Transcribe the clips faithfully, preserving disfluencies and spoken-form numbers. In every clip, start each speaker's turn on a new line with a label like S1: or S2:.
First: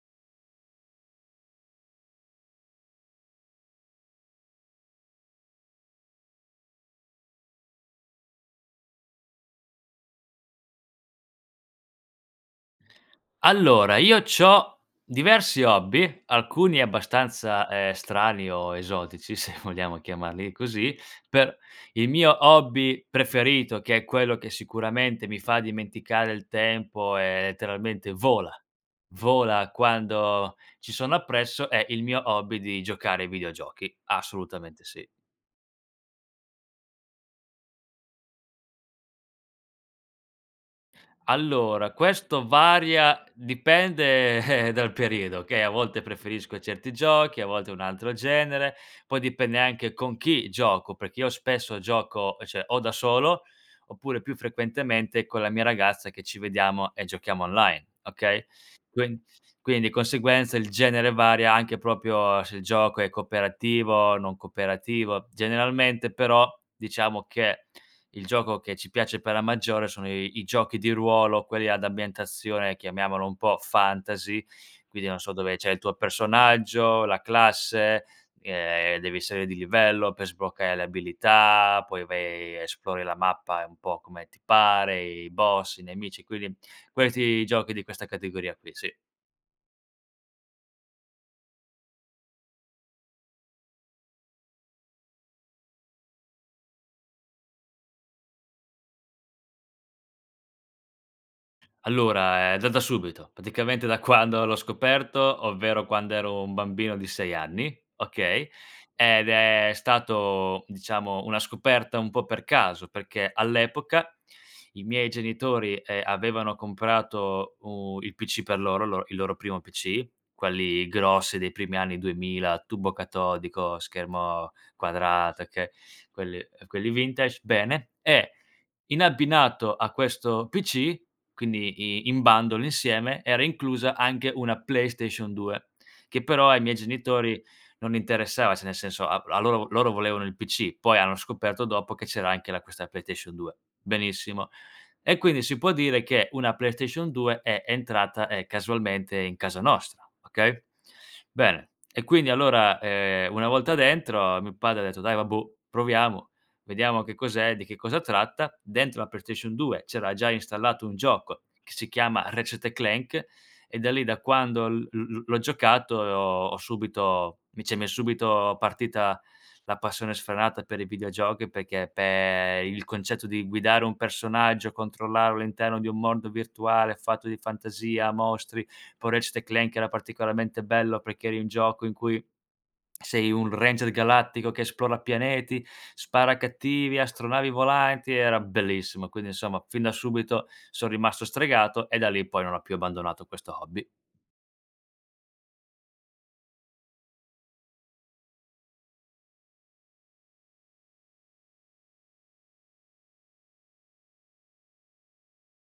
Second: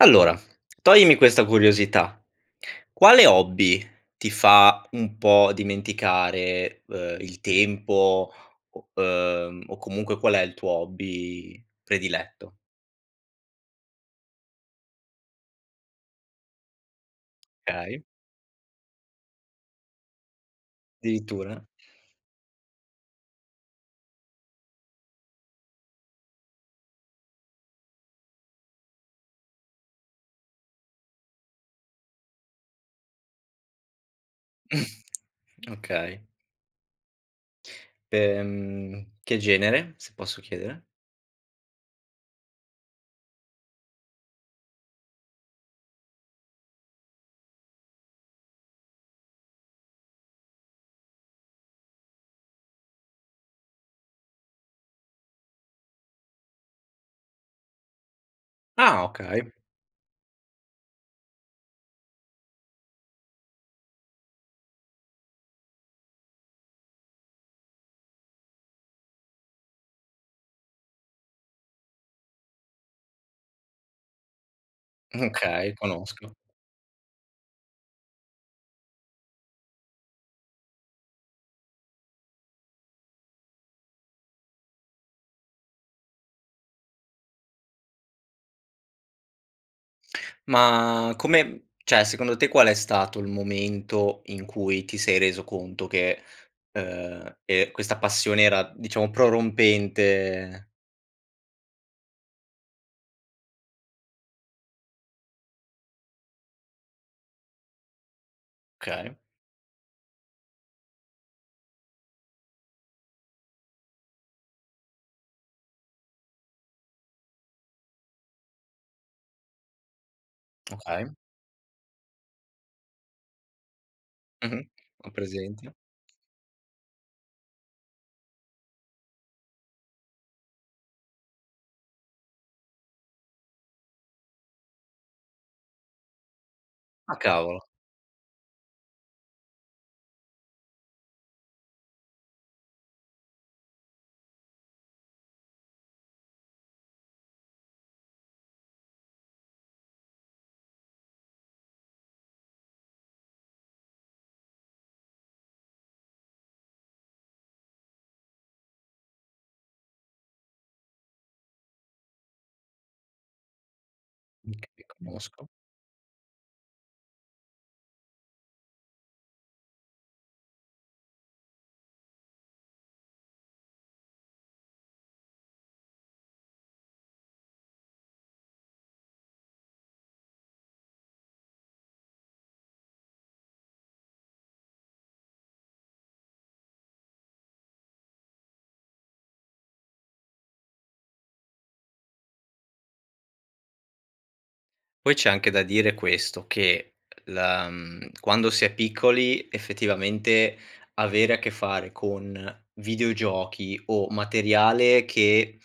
S1: Allora, toglimi questa curiosità. Quale hobby ti fa un po' dimenticare, ehm, il tempo, o uhm, o comunque qual è il tuo hobby prediletto?
S2: Allora, io c'ho diversi hobby, alcuni abbastanza, ehm,
S1: kay.
S2: strani o esotici se vogliamo chiamarli così, per
S1: Dirittura?
S2: il mio hobby preferito, che è quello che sicuramente mi fa dimenticare il tempo e letteralmente vola, vola quando ci sono appresso, è il mio hobby di giocare ai videogiochi, assolutamente sì.
S1: Okay. P ehm, che genere? Se posso chiedere.
S2: Allora, questo varia, dipende dal periodo, che a volte preferisco certi giochi, a volte un altro genere, poi dipende anche con chi gioco, perché io spesso gioco, cioè o da solo oppure più frequentemente con la mia ragazza, che ci vediamo e giochiamo online, okay,
S1: Ah!
S2: quin
S1: Okay.
S2: quindi di conseguenza il genere varia anche propio se il gioco è cooperativo, non cooperativo, generalmente però diciamo che il gioco che ci piace per la maggiore sono i i giochi di ruolo, quelli ad ambientazione, chiamiamolo un po' fantasy, quindi non so dove c'è
S1: Okay,
S2: il tuo
S1: conosco.
S2: personaggio, la classe, ehm, devi salir di livello per sbloccare le abilità, poi vai, e esplori la mappa, ehm, un po' come ti pare, i boss, i nemici, quindi questi giochi di questa categoria qui, sì.
S1: Ma come mhmm, ceh secondo te qual è stato il momento in cui ti sei reso conto che, uhm, ehm, questa passione era diciamo prorompente?
S2: Allora, ehm, da da subito. Praticamente da quando l'ho scoperto, ovvero quando ero un bambino di sei anni, okay,
S1: kay.
S2: ed è stato diciamo una scoperta un po' per caso, perché all'epoca i miei genitori, ehm, avevano comprato u il PC per loro, il lor il loro primo PC, quelli
S1: Okay.
S2: grossi dei primi anni duemila, a tubo catodico, schermo
S1: Mh-mh. Ho
S2: quadrato che
S1: presente.
S2: quelli ehm, quelli vintage, bene, e in abbinato a questo PC, quindi i in bundle, insieme, era inclusa anche una PlayStation 2 che però ai miei
S1: Ah,
S2: genitori
S1: cavolo!
S2: non interessava, ceh nel senso a a loro vo loro volevano il PC, poi hanno scoperto dopo che c'era anche la questa playtation 2. Benissimo, e quindi si può dire che una PlayStation 2 è entrata, ehm, casualmente in casa nostra, okay? Bene e quindi allora, ehm, una volta dentro mio padre ha detto: "Dai vabbuò, proviamo, vediamo che cos'è, di che cosa tratta." Dentro la PlayStation 2 c'era già installato un gioco, che si chiama Ratchet& Clank, e da lì da quando
S1: Okay, li
S2: l l l l'ho
S1: conosco.
S2: giocato e ho ho subito vice m'è subito partita la passione sfrenata per i videogiochi perché pe il concetto di guidare un personaggio, controllarlo all'interno di un mondo virtuale fatto di fantasia, mostri, poi Ratchet& Clank era particolarmente bello perché eri in gioco in cui sei un ranger galattico che esplora pianeti, spara a cattivi, astronavi volanti, era bellissimo. Quindi, insomma, fin da subito son rimasto stregato e da lì in poi non ho più abbandonato questo hobby.
S1: Poi c'è anche da dire questo, che la mhmm, quando si è piccoli effettivamente avere a che fare con videogiochi o materiale che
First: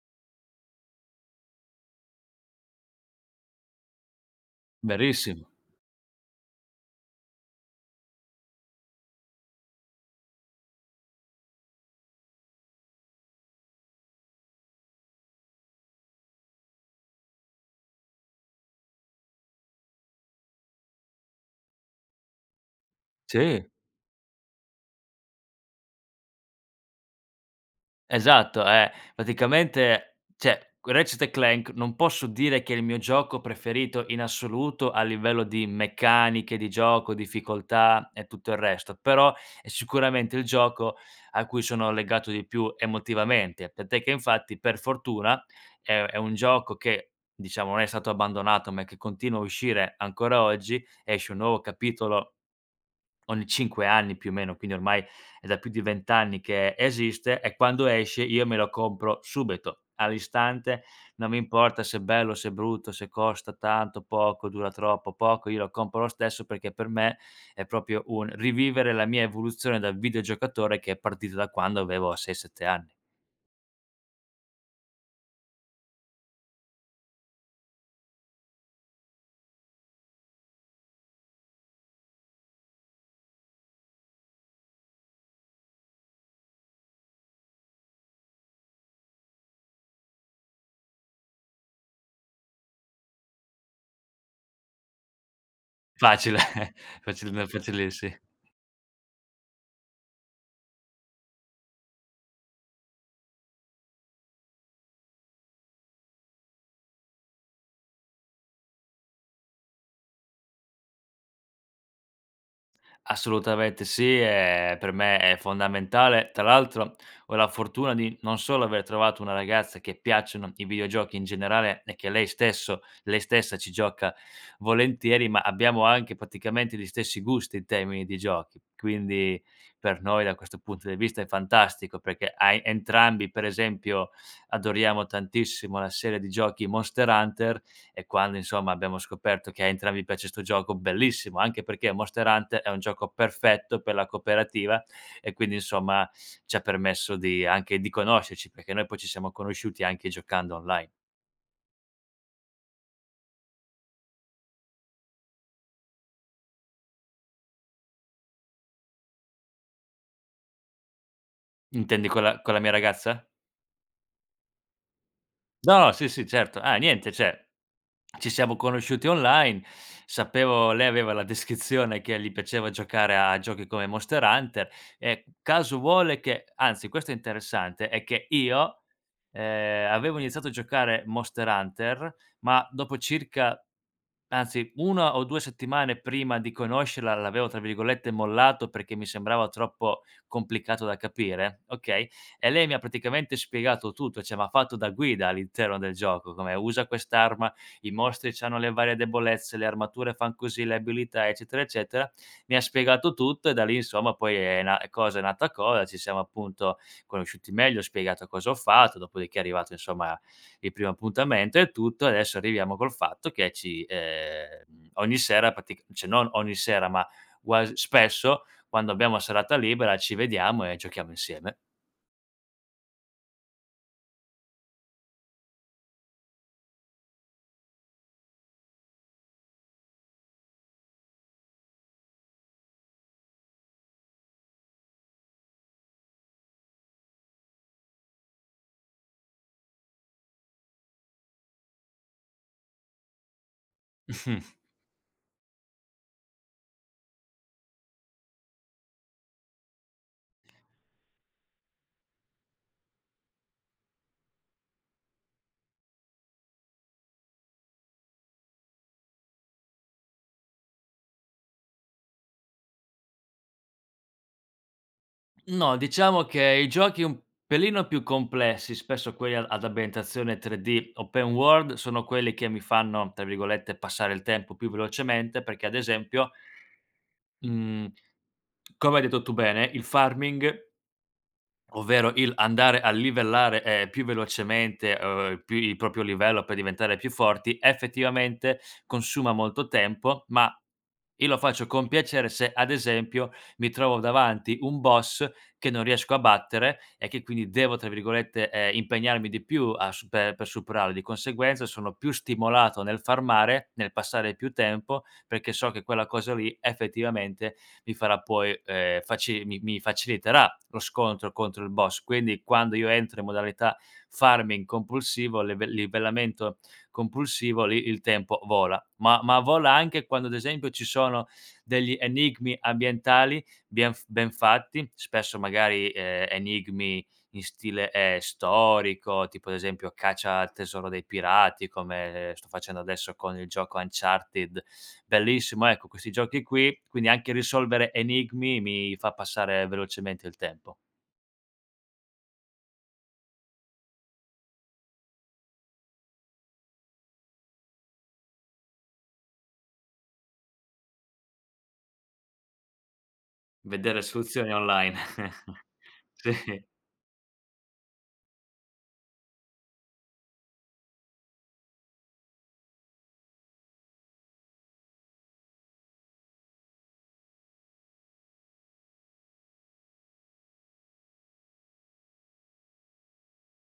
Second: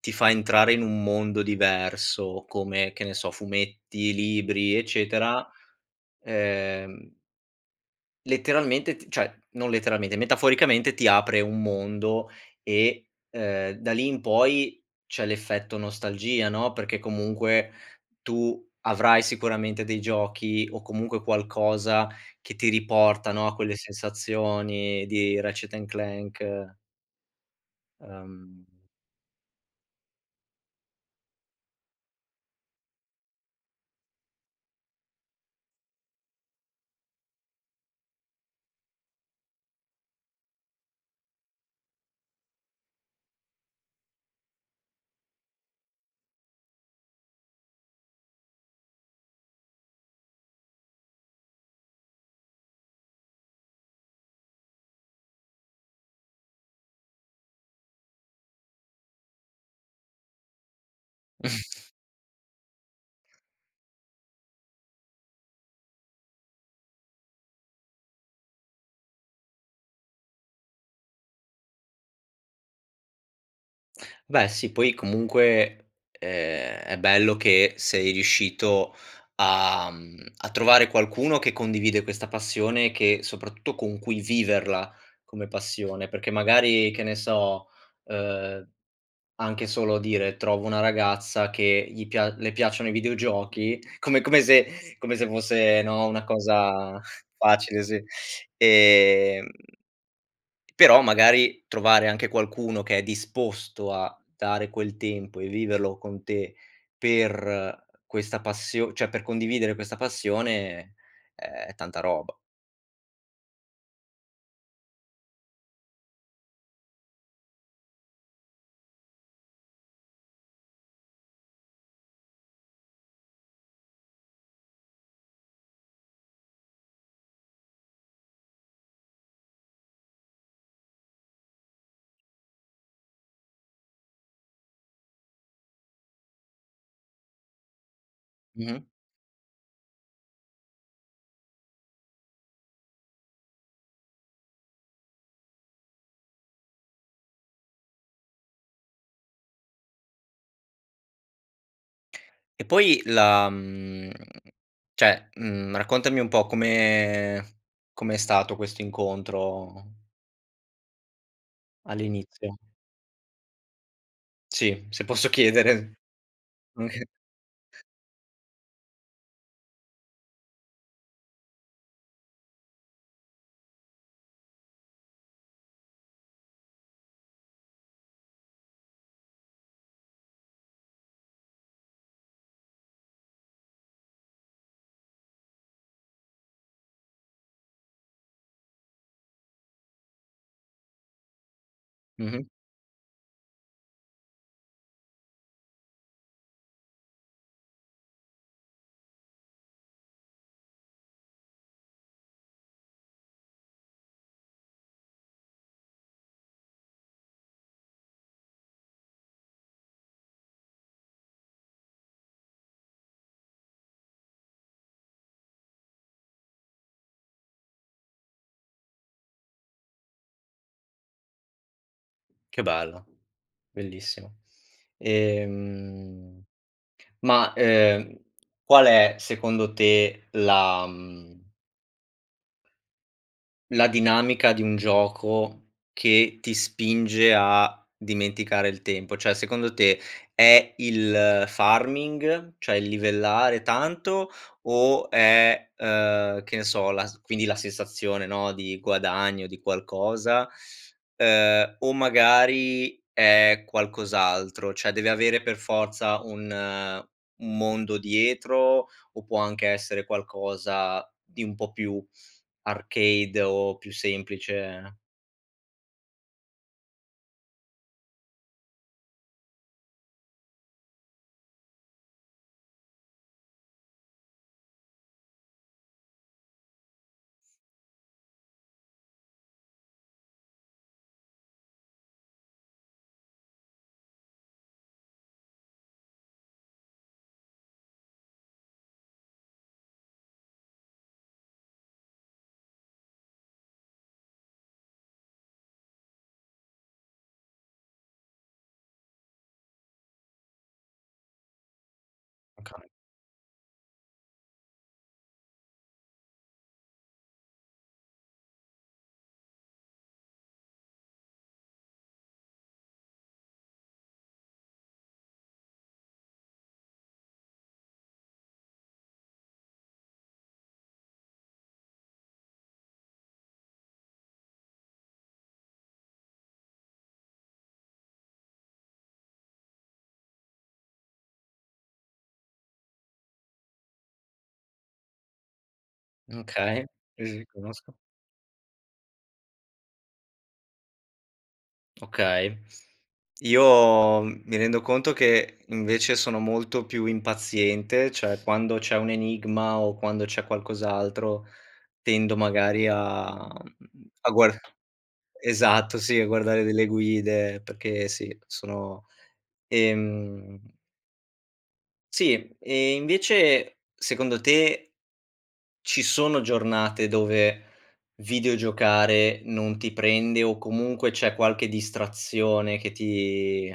S1: ti fa entrare in un mondo diverso, come che ne so fumetti, libri, eccetera,
S2: Verissimo.
S1: ehm letteralmente t cioè, non letteralmente, metaforicamente ti apre un mondo e, ehm, da lì in poi c'è l'effetto nostalgia no, perché comunque tu avrai sicuramente dei giochi, o comunque qualcosa, che ti riportano a
S2: Sì.
S1: quelle sensazioni di Ratchet& Clank
S2: Esatto,
S1: uhm
S2: ehm, praticamente, ceh q Ratchet& Clank non posso dire che è il mio gioco preferito in assoluto a livello di meccaniche, di gioco, difficoltà e tutto il resto, però è sicuramente il gioco a cui sono legato di più emotivamente, tant'è che infatti per fortuna è è un gioco che, diciamo non è stato abbandonato, ma che continua a uscire ancora oggi, esce un nuovo capitolo ogni cinque anni più o meno, quindi ormai è da più di vent anni che esiste e quando esce io me lo compro subito, all'istante, non mi importa se è bello, se è brutto, se costa tanto, poco, dura troppo, poco, io lo compro lo stesso perché per me è propio un rivivere la mia evoluzione dal videogiocatore che è partita da quando avevo sei sette anni.
S1: Beh sì, poi comunque, ehm, è bello che sei riuscito a mhmm, a trovare qualcuno che condivide questa passione, che soprattutto con cui viverla come passione. Perché magari che ne so, uhm, anche solo dire: "Trovo una ragazza che gli pia le piacciono i videogiochi." Come come se come se fosse, no, una
S2: Facile,
S1: cosa
S2: facil n
S1: facile
S2: facile,
S1: sì.
S2: sì.
S1: Ehm però magari trovare anche qualcuno che è disposto a dare quel tempo e viverlo con te per questa passio ceh, per condividere questa passione, è tanta roba.
S2: Assolutamente sì. E per me è fondamentale, tra l'altro ho la fortuna di non solo aver trovato una ragazza che piacciono i videogiochi in generale e che lei stesso lei stessa ci gioca volentieri ma abbiamo anche praticamente gli stessi gusti in termini di giochi, quindi per noi da questo punto di vista è fantastico perché hai entrambi, per esempio adoriamo tantissimo una serie di giochi, Monster Hunter, e quando insomma
S1: Mh-mh.
S2: abbiamo scoperto che a entrambi piace 'sto gioco bellissimo anche perché Monster Hunter è un gioco perfetto per la cooperativa e quindi insomma, ci ha permesso di anche di conoscerci, perché noi poi ci siamo conosciuti anche giocando online.
S1: E poi la mhmm, ceh, mhmm, raccontami un po' come come è stato questo incontro
S2: Intendi con la con
S1: all'inizio?
S2: la mia ragazza?
S1: Sì, se posso
S2: No,
S1: chiedere.
S2: sì, sì, certo. Ah
S1: Oka
S2: niente, ceh ci siamo conosciuti online, sapevo lei aveva la descrizione che gli piaceva giocare a giochi come Monster Hunter e caso vuole che anzi questo è interessante è che io, ehm, avevo iniziato a giocare Monster Hunter ma dopo circa anzi una o due settimane prima di conoscerla l'avevo, tra virgolette, "mollato" perché mi sembrava troppo complicato da capire okay,
S1: Mh-mh.
S2: e lei mi ha praticamente spiegato tutto, ceh m'ha fatto da guida all'interno del gioco come: "Usa quest'arma, i mostri c'hanno le varie debolezze, le armature fan così, le abilità." Eccetera, eccetera. Mi ha spiegato tutto e da lì insomma poi è na cosa è nata cosa, ci siamo appunto conosciuti meglio, spiegato cosa ho fatto, dopodiché è arrivato insomma il primo appuntamento e tutto, e adesso arriviamo col fatto che ci ehm, ogni sera pratic ceh, non ogni sera ma guas spesso, quando abbiamo la serata libera ci vediamo e giochiamo insieme.
S1: Che bello, bellissimo! Ehm, ma, ehm, qual è secondo te la, mhmm la dinamica di un gioco che ti spinge a dimenticare il tempo. Cioè, secondo te è il farming? Cioè il livellare tanto?
S2: Mh-mh.
S1: O è, uhm, che ne so la s quindi la sensazione no, di guadagno, di qualcosa? Ehm, o magari è qualcos'altro? ceh, deve avere per forza un un mondo dietro? O può anche essere qualcosa di un po' più arcade o più semplice?
S2: No, diciamo che i giochi un pelino più complessi, spesso quelli a ad ambientazione 3D, open world, sono quelli che mi fanno, tra virgolette, "passare il tempo" più velocemente perché, ad esempio mhmm, come hai detto tu bene il farming ovvero il andare a livellare, ehm, più velocemente, Uhm, pi il propio livello per diventare più forti, effettivamente consuma molto tempo ma io lo faccio con piacere se, ad esempio, mi trovo davanti un boss che non riesco a battere e che quindi devo, tra virgolette, ehm, "impegnarmi di più" a supe per superarlo, di conseguenza sono più stimolato
S1: Okay.
S2: nel farmare, nel passare più tempo, perché so che quella cosa lì effettivamente mi farà poi, ehm, faci mi mi faciliterà lo scontro contro il boss. Quindi quando io entro in modalità farming compulsivo, leve livellamento compulsivo, lì il tempo vola. Ma ma vola anche quando, ad esempio, ci sono degli enigmi ambientali bien f ben fatti, spesso magari, ehm, enigmi in stile, ehm, storico, tipo ad esempio caccia al tesoro dei pirati, come sto facendo adesso con il gioco Uncharted, bellissimo, ecco questi giochi qui.
S1: Okay.
S2: Quindi
S1: Sì,
S2: anche
S1: sì,
S2: risolvere
S1: conosco.
S2: enigmi mi fa passare velocemente il tempo.
S1: Okay. Io m mi rendo conto che invece sono molto più impaziente. ceh, quando c'è un enigma o quando c'è qualcos'altro tendo magari a
S2: Vedere
S1: mhmm, a
S2: soluzioni
S1: guar
S2: online.
S1: esatto sì, a guardare
S2: Sì.
S1: delle guide perché sì sono, ehm Sì! E invece secondo te ci sono giornate dove videogiocare non ti prende o comunque c'è qualche distrazione che ti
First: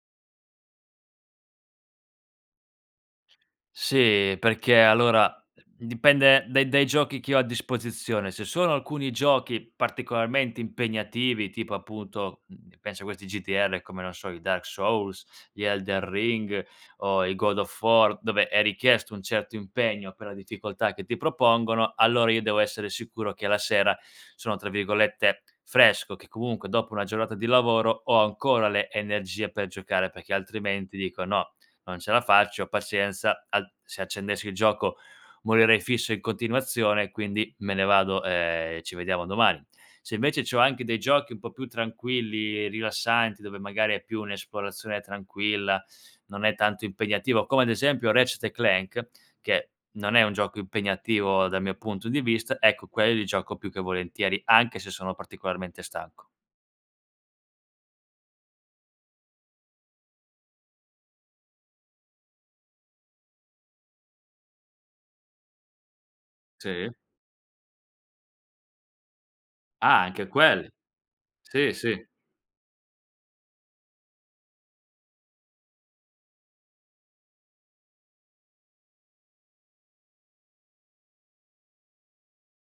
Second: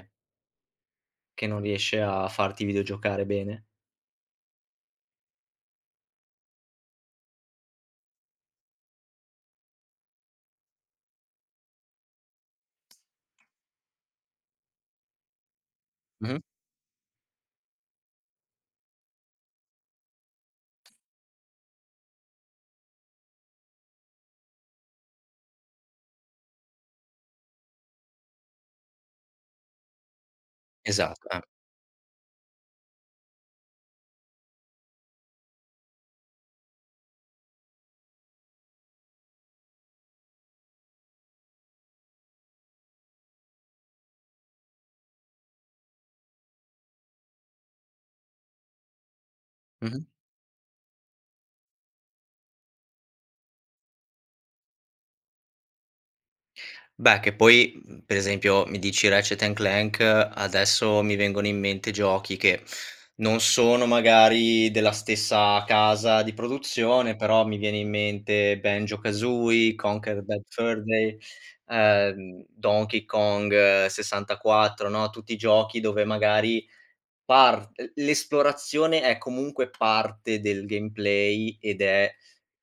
S1: che non riesce a farti videogiocare bene?
S2: Sì, perché allora dipende dai dai giochi che ho a disposizione. Se sono alcuni giochi particolarmente impegnativi, tipo appunto, mhmm, penso a questi GDR, come, non so, i Dark Souls, gli Elden
S1: Mh-mh.
S2: Ring o i God of War, dove è richiesto un certo impegno per la difficoltà che ti propongono, allora io devo essere sicuro che la sera sono, tra virgolette, "fresco", che comunque dopo una giornata di lavoro ho ancora le energie per giocare, perché altrimenti dico:
S1: Esatto, eh.
S2: "No, non ce la faccio, pazienza, al se accendessi il gioco morirei fisso in continuazione, quindi me ne vado, ehm, e ci vediamo domani." Se invece c'ho anche dei giochi un po' più tranquilli, rilassanti, dove magari è più un'esplorazione tranquilla, non è tanto impegnativo, come ad esempio Ratchet& Clank che
S1: Mh-mh.
S2: non è un gioco impegnativo dal mio punto di vista, ecco quelli li gioco più che volentieri, anche se sono particolarmente stanco.
S1: Beh, che poi, mhmm, per esempio mi dici Ratchet& Clank adesso mi vengono in mente giochi che non sono magari della stessa casa di
S2: Sì.
S1: produzione, però mi viene in mente Banjo-Kazooie,
S2: Ah,
S1: Conker's
S2: anche
S1: Bad
S2: quelli.
S1: Fur Day,
S2: Sì, sì.
S1: ehm, Donkey Kong 64, no, tutti i giochi dove magari part l l'esplorazione è comunque parte del gameplay ed è,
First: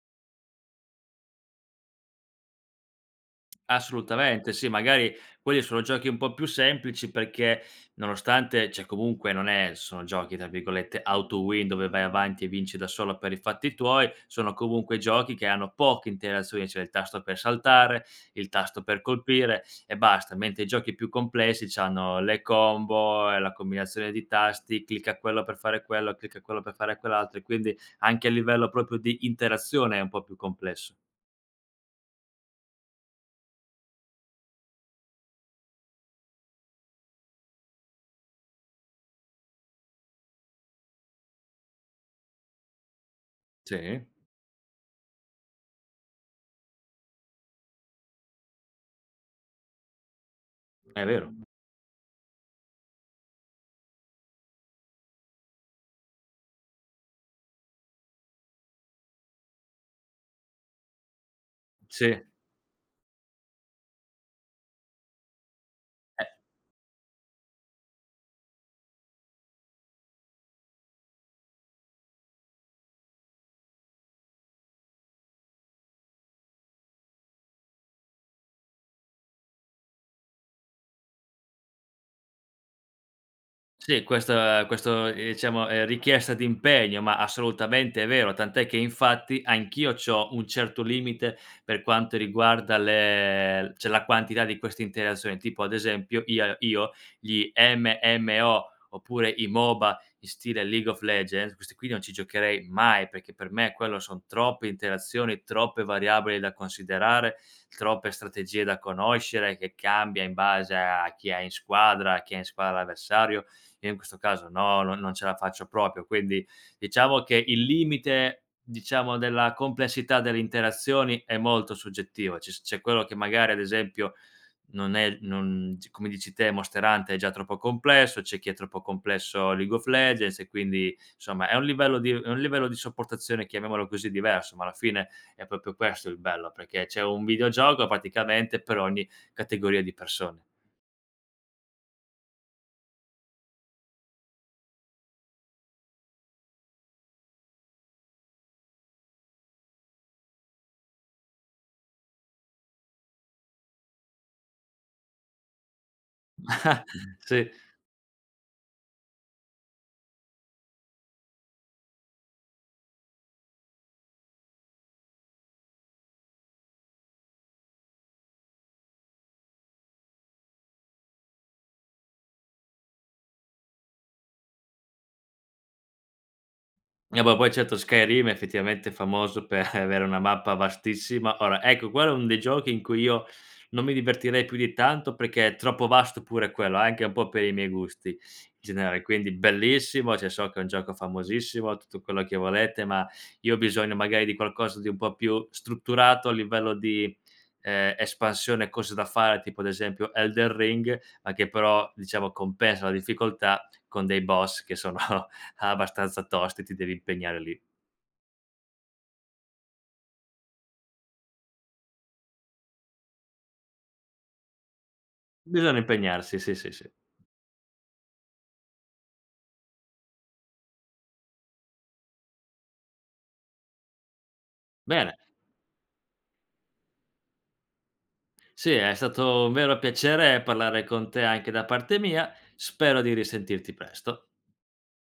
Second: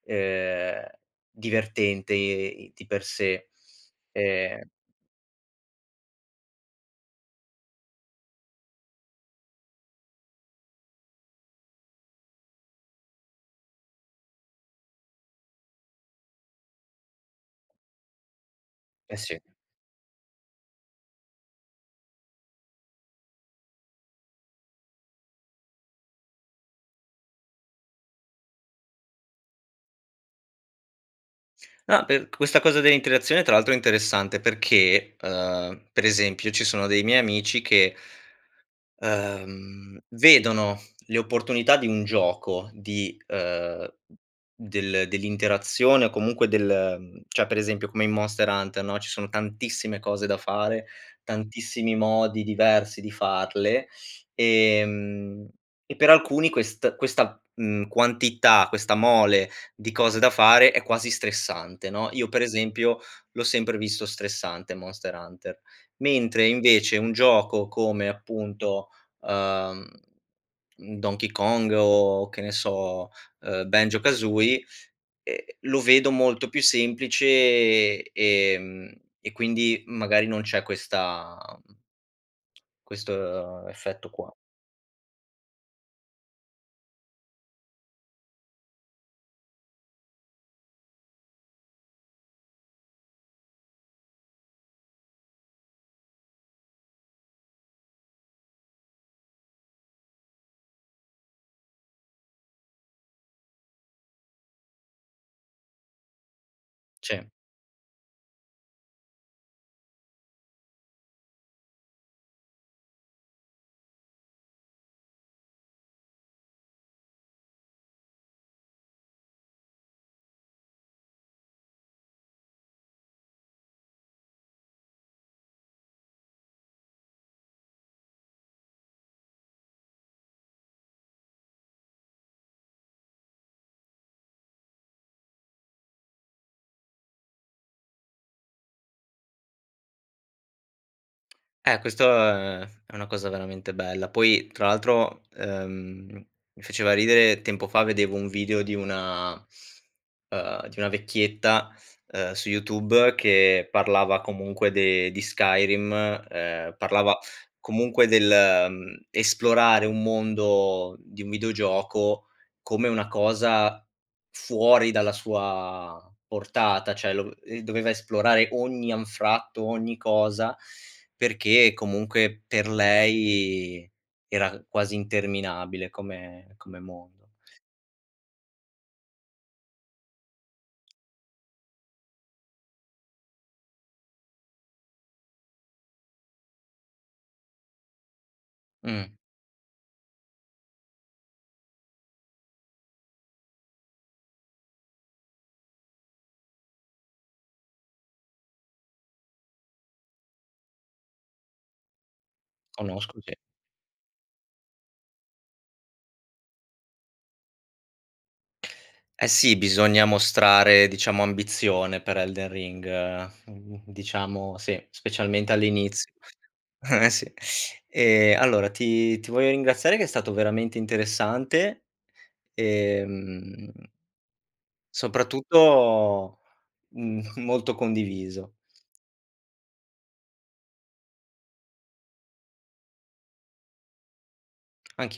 S1: ehm, divertente e e i di per sé.
S2: Assolutamente, sì
S1: Ehm
S2: magari quelli sono giochi un po' più semplici, perché nonostante, ceh comunque non è sono giochi, tra virgolette, "auto-win", dove vai avanti e vinci da solo per i fatti tuoi, sono comunque giochi che hanno poche interazioni, cioè il tasto per saltare, il tasto per
S1: Eh sì.
S2: colpire e basta, mentre i giochi più complessi c'hanno le combo e la combinazione di tasti, clicca quello per fare quello, clicca quello per fare quell'altro e quindi anche a livello propio di interazione è un po' più complesso.
S1: No, per questa cosa dell'interazione tra l'altro è interessante perché, uhm, per esempio ci sono dei miei amici che uhm, vedono le opportunità di un gioco di uhm,
S2: Sì.
S1: del dell'interazione o comunque del ehm, cioè per esempio come in Monster Hunter no, ci sono tantissime cose da fare,
S2: È vero.
S1: tantissimi modi diversi di farle, ehm, e per alcuni quest questa, mhmm, quantità, questa mole di cose da fare è quasi stressante, no,
S2: Sì.
S1: io per esempio l'ho sempre visto stressante Monster Hunter.
S2: Eh
S1: Mentre invece un gioco come appunto, uhm, mhmm, Donkey Kong o che ne so, ehm, Banjo-Kazooie, ehm, lo vedo molto più semplice, ehm, e quindi magari non c'è questa, mhmm questo, uhm,
S2: Sì
S1: effetto
S2: questo
S1: qua.
S2: uhm, questo iciamo, ehm, richiesta d'impegno, ma assolutamente vero, tant'è che infatti anch'io c'ho un certo limite per quanto riguarda le l ceh la quantità di queste interasoni tipo ad esempio ia io gli MMO oppure i MOBA in stile League of Legends, questi qui non ci giocherei mai, perché per me quello son troppe interazioni, troppe variabili da
S1: Sì.
S2: considerare, troppe strategie da conoscere che cambia in base a chi hai in squadra, a chi ha in squadra l'avversario, io in questo caso no, non non ce la faccio propio, quindi diciamo che il limite, diciamo della complessità delle interazioni, è molto soggettiva. Ci s c'è quello che magari ad esempio non è non c come dici te Monster Hunter è già troppo complesso. C'è chi è troppo complesso League of Legends e quindi somma è un livello di uhm, è un livello di sopportazione, chiamiamolo così, diverso, ma alla fine è propio questo il bello, perché c'è un videogioco praticamente per ogni categoria di persone.
S1: Eh, questo, ehm, è una cosa cosa veramente bella. Poi tra l'altro, ehm, mi faceva ridere, tempo fa vedevo un video di una uhm, di una vecchietta, uhm, su YouTube che parlava comunque de di Skyrim, ehm, parlava
S2: Sì.
S1: comunque del, ehm, esplorare un mondo di un videogioco come una cosa fuori dalla sua portata. ceh, lo v ehm, doveva esplorare ogni anfratto, ogni cosa, perché comunque per lei era quasi interminabile come come
S2: Eh,
S1: mondo.
S2: po poi certo, Skyrim effettivamente famoso per avere una mappa vastissima ora, ecco quello è un dei giochi in cui io non mi divertirei più di tanto, perché è troppo vasto pure quello anche un po' per i miei gusti in generale,
S1: Mh.
S2: quindi bellissimo, ceh so che è un gioco famosissimo tutto quello che volete, ma io ho bisogno magari di qualcosa di un po' più strutturato a livello di, ehm, espansione, cose da fare, tipo ad esempio Elden Ring, a che però diciamo compensa la
S1: Conosco, sì.
S2: difficoltà con dei boss che sono abbastanza tosti, ti devi impegnare lì.
S1: Eh sì, bisogna mostrare diciamo ambizione per Elden Ring, mhmm, diciamo sì. Specialmente
S2: Bisogna
S1: all'inizio.
S2: impegnarsi, sì, sì, sì.
S1: Eh, sì. Ehm, allora ti ti voglio ringraziare che è stato veramente interessante, ehm
S2: Bene!
S1: soprattutto m molto condiviso.
S2: Sì, è stato un vero piacere parlare con te anche da parte mia. Spero di risentirti presto.
S1: Anch'i